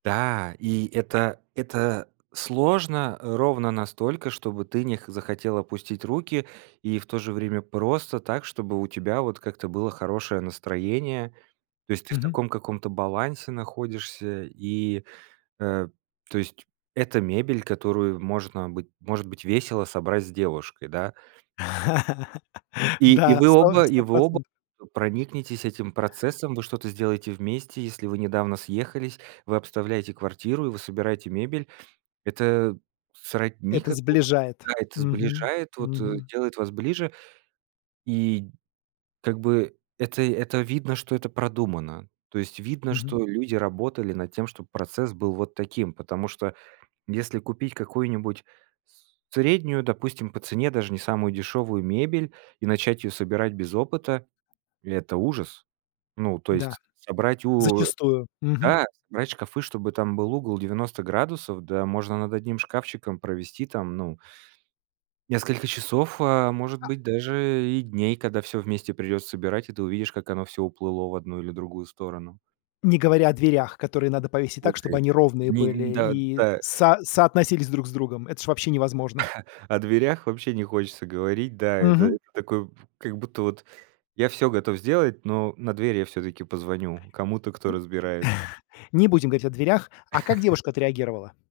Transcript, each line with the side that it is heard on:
right: Да, и это это сложно, э, ровно настолько, чтобы ты не х захотел опустить руки, и в то же время просто так, чтобы у тебя вот как-то было хорошее настроение. То есть ты в
left: Мгм.
right: таком каком-то балансе находишься, и, э, то есть это мебель, которую можно быть может быть, весело собрать с девушкой, да. И и
left: Да,
right: вы
left: сто
right: оба и
left: сто
right: вы оба
left: процентов.
right: проникнетесь этим процессом, вы что-то сделаете вместе. Если вы недавно съехались, вы обставляете квартиру, и вы собираете мебель, это сродни
left: Это
right: какому-то
left: сближает.
right: да, это
left: Мгм.
right: сближает, вот, э,
left: Мгм.
right: делает вас ближе, и как бы это это видно, что это продумано. То есть видно,
left: Мгм.
right: что люди работали над тем, чтоб процесс был вот таким. Потому что если купить какую-нибудь с среднюю, допустим, по цене, даже не самую дешевую мебель, и начать ее собирать без опыта- это ужас. Ну, то
left: Да,
right: есть собрать у
left: зачастую. Мгм.
right: да, собрать шкафы, чтобы там был угол 90 градусов, да можно над одним шкафчиком провести там, ну несколько часов, а, может
left: А
right: быть, даже и дней, когда всё вместе придется собирать, и ты увидишь, как оно всё уплыло в одну или другую сторону.
left: Не говоря о дверях, которые надо повесить так, чтобы
right: Окей,
left: они ровные
right: не, н
left: были
right: да,
left: и
right: да.
left: со соотносились друг с другом. Это ж вообще невозможно.
right: О дверях вообще не хочется говорить, да, это это
left: Мгм.
right: такое, в как будто, вот я всё готов сделать, но на дверь я всё-таки
left: М,
right: позвоню кому-то, кто разбирается.
left: не будем говорить о дверях. А как девушка отреагировала?